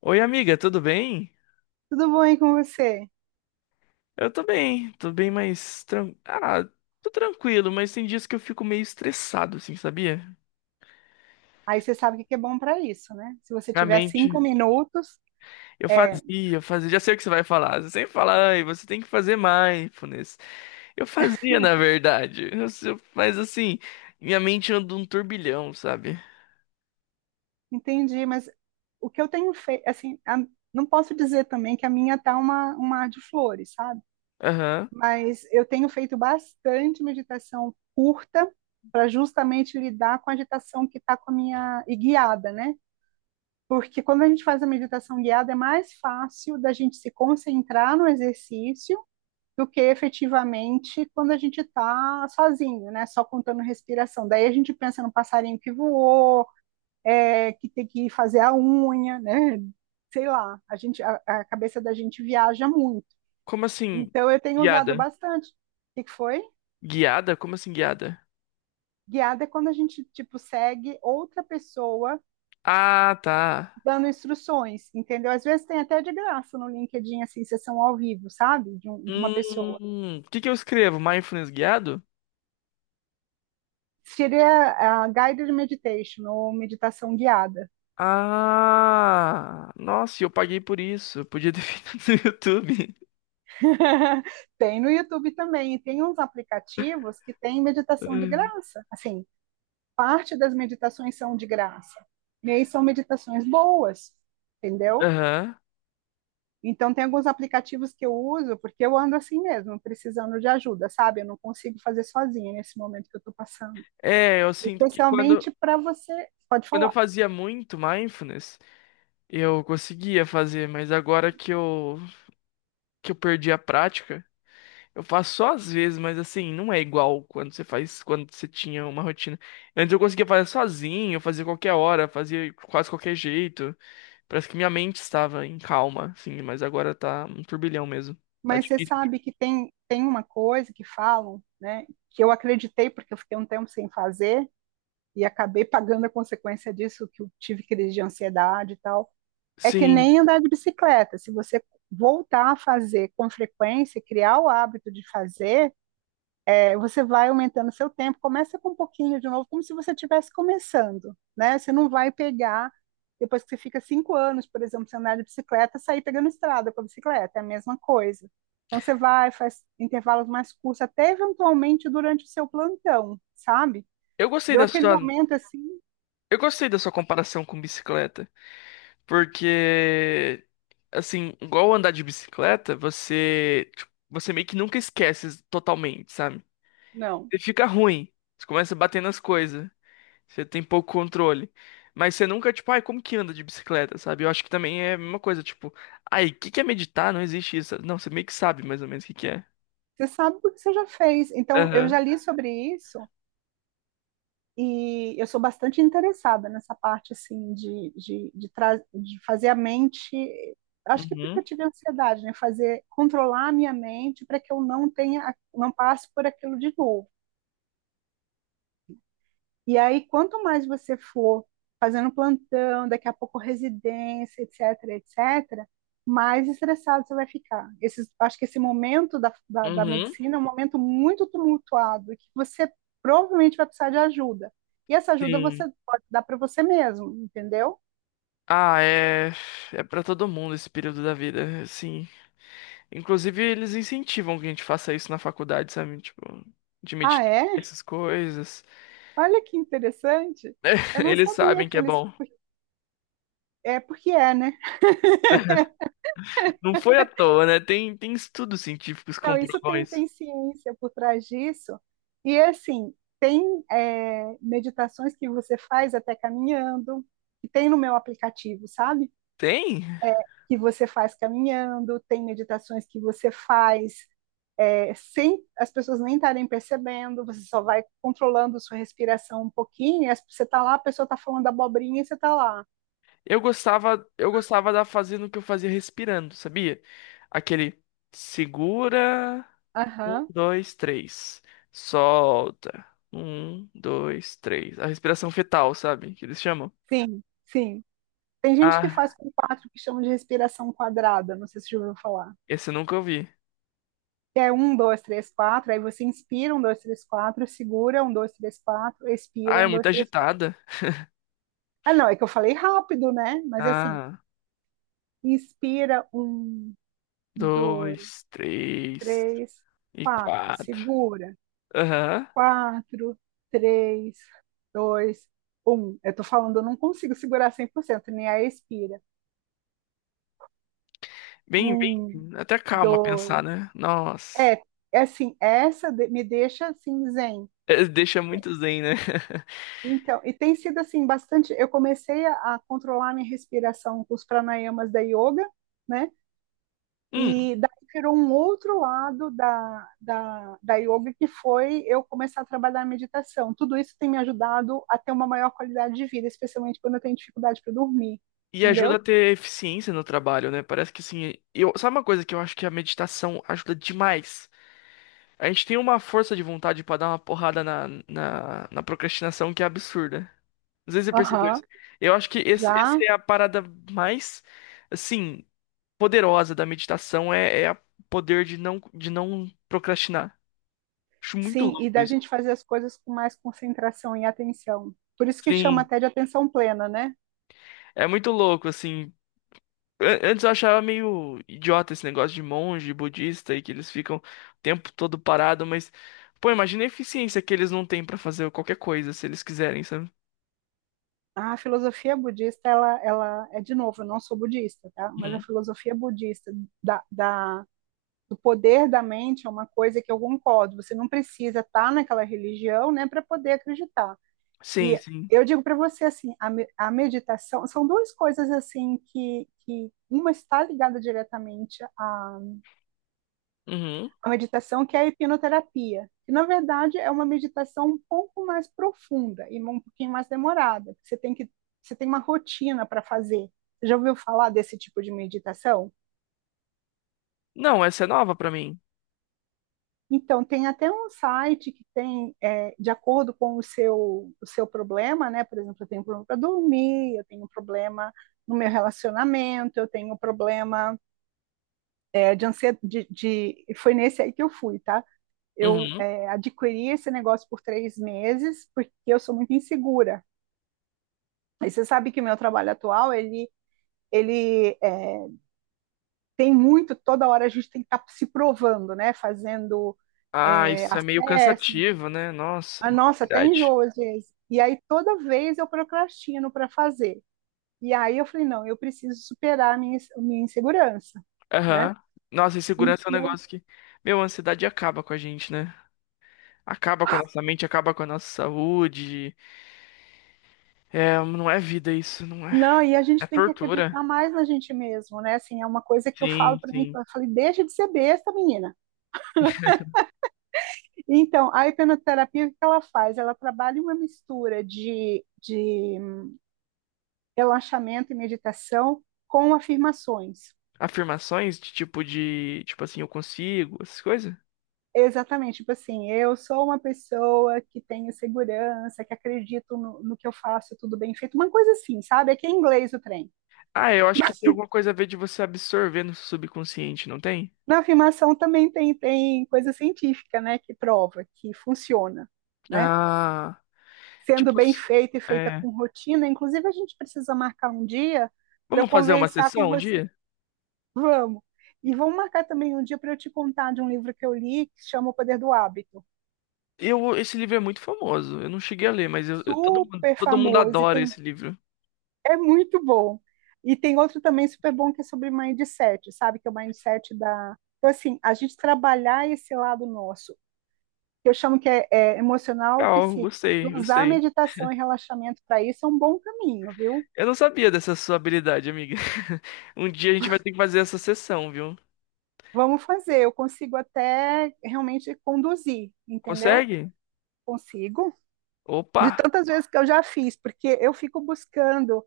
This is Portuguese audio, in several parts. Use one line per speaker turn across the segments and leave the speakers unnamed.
Oi, amiga, tudo bem?
Tudo bom aí com você?
Eu tô bem, mas. Ah, tô tranquilo, mas tem dias que eu fico meio estressado, assim, sabia?
Aí você sabe o que que é bom para isso, né? Se você
Minha
tiver
mente.
5 minutos,
Eu
é,
fazia, eu fazia. Já sei o que você vai falar. Você sempre fala, ai, você tem que fazer mindfulness. Eu fazia, na verdade. Eu se- Mas assim, minha mente anda um turbilhão, sabe?
entendi, mas o que eu tenho feito, assim, não posso dizer também que a minha tá um mar de flores, sabe?
Aham.
Mas eu tenho feito bastante meditação curta para justamente lidar com a agitação que está com a minha, e guiada, né? Porque quando a gente faz a meditação guiada, é mais fácil da gente se concentrar no exercício do que efetivamente quando a gente está sozinho, né? Só contando respiração. Daí a gente pensa no passarinho que voou, que tem que fazer a unha, né? Sei lá, a cabeça da gente viaja muito.
Como assim?
Então eu tenho usado
Guiada.
bastante. O que foi?
Guiada? Como assim, guiada?
Guiada é quando a gente, tipo, segue outra pessoa
Ah, tá.
dando instruções, entendeu? Às vezes tem até de graça no LinkedIn, assim, sessão ao vivo, sabe? De uma pessoa.
Hum. O que que eu escrevo? Mindfulness guiado?
Seria a guided meditation, ou meditação guiada.
Ah, nossa, e eu paguei por isso. Eu podia ter feito no YouTube.
Tem no YouTube também, e tem uns aplicativos que tem meditação de graça. Assim, parte das meditações são de graça, e aí são meditações boas, entendeu?
Aham.
Então, tem alguns aplicativos que eu uso, porque eu ando assim mesmo, precisando de ajuda, sabe? Eu não consigo fazer sozinha nesse momento que eu estou passando.
É, eu sinto que quando,
Especialmente para você, pode
quando eu
falar,
fazia muito mindfulness, eu conseguia fazer, mas agora que eu perdi a prática, eu faço só às vezes, mas assim, não é igual quando você faz, quando você tinha uma rotina. Antes eu conseguia fazer sozinho, fazer qualquer hora, fazer quase qualquer jeito. Parece que minha mente estava em calma, assim, mas agora tá um turbilhão mesmo. Tá
mas você
difícil.
sabe que tem uma coisa que falam, né? Que eu acreditei, porque eu fiquei um tempo sem fazer, e acabei pagando a consequência disso, que eu tive crise de ansiedade e tal. É que
Sim.
nem andar de bicicleta. Se você voltar a fazer com frequência, criar o hábito de fazer, você vai aumentando o seu tempo. Começa com um pouquinho de novo, como se você estivesse começando, né? Você não vai pegar depois que você fica 5 anos, por exemplo, sem andar de bicicleta, sair pegando estrada com a bicicleta, é a mesma coisa. Então você vai, faz intervalos mais curtos, até eventualmente durante o seu plantão, sabe?
Eu gostei
Deu
da
aquele
sua,
momento assim,
eu gostei da sua comparação com bicicleta, porque assim, igual andar de bicicleta, você, tipo, você meio que nunca esquece totalmente, sabe?
não.
Você fica ruim, você começa a bater nas coisas, você tem pouco controle, mas você nunca tipo, ai, como que anda de bicicleta, sabe? Eu acho que também é a mesma coisa, tipo, ai, o que que é meditar? Não existe isso. Não, você meio que sabe mais ou menos o que que é.
Você sabe porque você já fez. Então, eu já
Aham.
li sobre isso e eu sou bastante interessada nessa parte, assim, de fazer a mente. Acho que porque
Uhum.
eu tive ansiedade, né? Fazer, controlar a minha mente para que eu não tenha, não passe por aquilo de novo. E aí, quanto mais você for fazendo plantão, daqui a pouco residência, etc, etc, mais estressado você vai ficar. Esses, acho que esse momento da
Uhum.
medicina é um momento muito tumultuado, que você provavelmente vai precisar de ajuda. E essa ajuda você
Sim.
pode dar para você mesmo, entendeu?
Ah, é. É pra todo mundo esse período da vida, sim. Inclusive, eles incentivam que a gente faça isso na faculdade, sabe? Tipo, de
Ah,
meditar,
é?
essas coisas.
Olha que interessante. Eu não
Eles
sabia
sabem que
que
é
eles.
bom.
É porque é, né?
Não foi à toa, né? Tem, tem estudos científicos que
Não, isso
comprovam
tem,
isso.
tem ciência por trás disso. E assim, tem meditações que você faz até caminhando, que tem no meu aplicativo, sabe?
Tem?
Que você faz caminhando, tem meditações que você faz sem as pessoas nem estarem percebendo, você só vai controlando sua respiração um pouquinho, e você tá lá, a pessoa tá falando abobrinha e você tá lá.
Eu gostava da fazendo o que eu fazia respirando, sabia? Aquele segura, um,
Aham,
dois, três. Solta. Um, dois, três. A respiração fetal, sabe? Que eles chamam.
sim, sim. Tem gente que
Ah,
faz com quatro que chamam de respiração quadrada, não sei se você já ouviu falar.
esse eu nunca ouvi.
É um, dois, três, quatro, aí você inspira, um, dois, três, quatro, segura, um, dois, três, quatro,
Ah,
expira,
é
um,
muito
dois, três, quatro.
agitada.
Ah, não, é que eu falei rápido, né? Mas é assim,
Ah.
inspira, um, dois,
Dois, três
três,
e
quatro,
quatro.
segura,
Aham.
quatro, três, dois, um. Eu tô falando, eu não consigo segurar 100% nem a expira.
Bem, bem.
Um,
Até calma pensar,
dois,
né? Nossa.
é, é assim, essa me deixa assim, zen.
É, deixa muito zen, né?
Então, e tem sido assim bastante. Eu comecei a controlar minha respiração com os pranayamas da yoga, né?
Hum,
E daí virou um outro lado da yoga, que foi eu começar a trabalhar a meditação. Tudo isso tem me ajudado a ter uma maior qualidade de vida, especialmente quando eu tenho dificuldade para dormir,
e ajuda a
entendeu?
ter eficiência no trabalho, né? Parece que assim, eu, sabe uma coisa que eu acho que a meditação ajuda demais? A gente tem uma força de vontade pra dar uma porrada na procrastinação que é absurda. Às vezes você percebeu
Aham,
isso. Eu acho que essa
já,
é a parada mais, assim, poderosa da meditação é o poder de não procrastinar. Acho muito
sim, e
louco
da
isso.
gente fazer as coisas com mais concentração e atenção. Por isso que chama
Sim,
até de atenção plena, né?
é muito louco, assim. Antes eu achava meio idiota esse negócio de monge, budista e que eles ficam o tempo todo parado, mas, pô, imagina a eficiência que eles não têm pra fazer qualquer coisa se eles quiserem, sabe?
A filosofia budista, ela é, de novo, eu não sou budista, tá? Mas a
Uhum.
filosofia budista da, da, do poder da mente é uma coisa que eu concordo. Você não precisa estar naquela religião, né, para poder acreditar.
Sim,
E
sim.
eu digo para você assim, a meditação são duas coisas assim que uma está ligada diretamente à
Uhum.
a meditação que é a hipnoterapia, que na verdade é uma meditação um pouco mais profunda e um pouquinho mais demorada, porque você tem uma rotina para fazer. Você já ouviu falar desse tipo de meditação?
Não, essa é nova pra mim.
Então, tem até um site que tem, de acordo com o seu problema, né? Por exemplo, eu tenho um problema para dormir, eu tenho um problema no meu relacionamento, eu tenho um problema de ansiedade. Foi nesse aí que eu fui, tá? eu
Uhum.
é, adquiri esse negócio por 3 meses porque eu sou muito insegura. E você sabe que o meu trabalho atual, ele tem muito, toda hora a gente tem que estar se provando, né? Fazendo
Ah, isso é meio
acesso.
cansativo, né? Nossa,
A nossa, até
verdade.
enjoo às vezes. E aí toda vez eu procrastino para fazer. E aí eu falei, não, eu preciso superar a minha insegurança, né?
Aham. Nossa, insegurança é um
Então,
negócio que. Meu, a ansiedade acaba com a gente, né? Acaba com a nossa mente, acaba com a nossa saúde. É, não é vida isso, não é.
não, e a
É
gente tem que
tortura.
acreditar mais na gente mesmo, né? Assim, é uma coisa que eu
Sim,
falo para mim,
sim.
eu falei, deixa de ser besta, menina. Então, a hipnoterapia, o que ela faz? Ela trabalha uma mistura de relaxamento e meditação com afirmações.
Afirmações de. Tipo assim, eu consigo, essas coisas.
Exatamente, tipo assim, eu sou uma pessoa que tenho segurança, que acredito no que eu faço, tudo bem feito, uma coisa assim, sabe? É que é inglês o trem.
Ah, eu acho que
Mas
tem alguma coisa a ver de você absorver no subconsciente, não tem?
na afirmação também tem coisa científica, né, que prova que funciona, né?
Ah,
Sendo
tipo.
bem feita e feita
É.
com rotina, inclusive a gente precisa marcar um dia para eu
Vamos fazer uma
conversar com
sessão um
você.
dia?
Vamos. E vamos marcar também um dia para eu te contar de um livro que eu li que chama O Poder do Hábito.
Eu, esse livro é muito famoso. Eu não cheguei a ler, mas todo mundo,
Super
todo mundo
famoso e
adora
tem
esse livro.
é muito bom. E tem outro também super bom que é sobre mindset, sabe? Que é o mindset da. Então, assim, a gente trabalhar esse lado nosso, que eu chamo que é emocional ou
Legal,
psíquico, e
gostei,
usar a
gostei.
meditação e relaxamento para isso é um bom caminho, viu?
Eu não sabia dessa sua habilidade, amiga. Um dia a gente vai ter que fazer essa sessão, viu?
Vamos fazer, eu consigo até realmente conduzir, entendeu?
Consegue?
Consigo. De
Opa!
tantas vezes que eu já fiz, porque eu fico buscando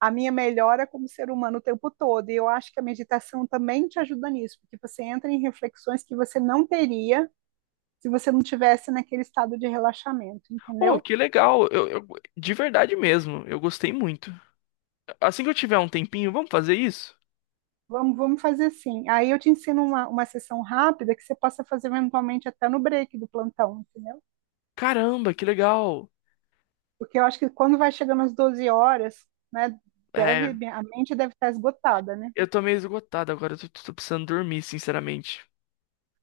a minha melhora como ser humano o tempo todo. E eu acho que a meditação também te ajuda nisso, porque você entra em reflexões que você não teria se você não tivesse naquele estado de relaxamento,
Oh,
entendeu?
que legal! De verdade mesmo, eu gostei muito. Assim que eu tiver um tempinho, vamos fazer isso?
Vamos, vamos fazer assim. Aí eu te ensino uma sessão rápida que você possa fazer eventualmente até no break do plantão, entendeu?
Caramba, que legal!
Porque eu acho que quando vai chegando às 12 horas, né,
É,
a mente deve estar esgotada, né?
eu tô meio esgotado agora, eu tô, precisando dormir, sinceramente.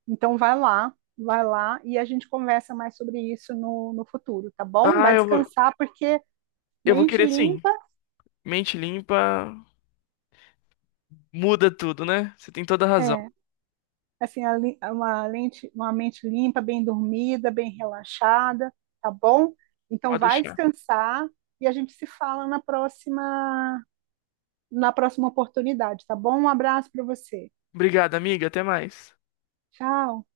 Então vai lá e a gente conversa mais sobre isso no futuro, tá bom?
Ah,
Vai descansar porque
eu vou
mente
querer sim.
limpa
Mente limpa muda tudo, né? Você tem toda a razão.
é assim a li- uma lente, uma mente limpa, bem dormida, bem relaxada, tá bom? Então
Pode
vai
deixar.
descansar e a gente se fala na próxima oportunidade, tá bom? Um abraço para você.
Obrigado, amiga, até mais.
Tchau.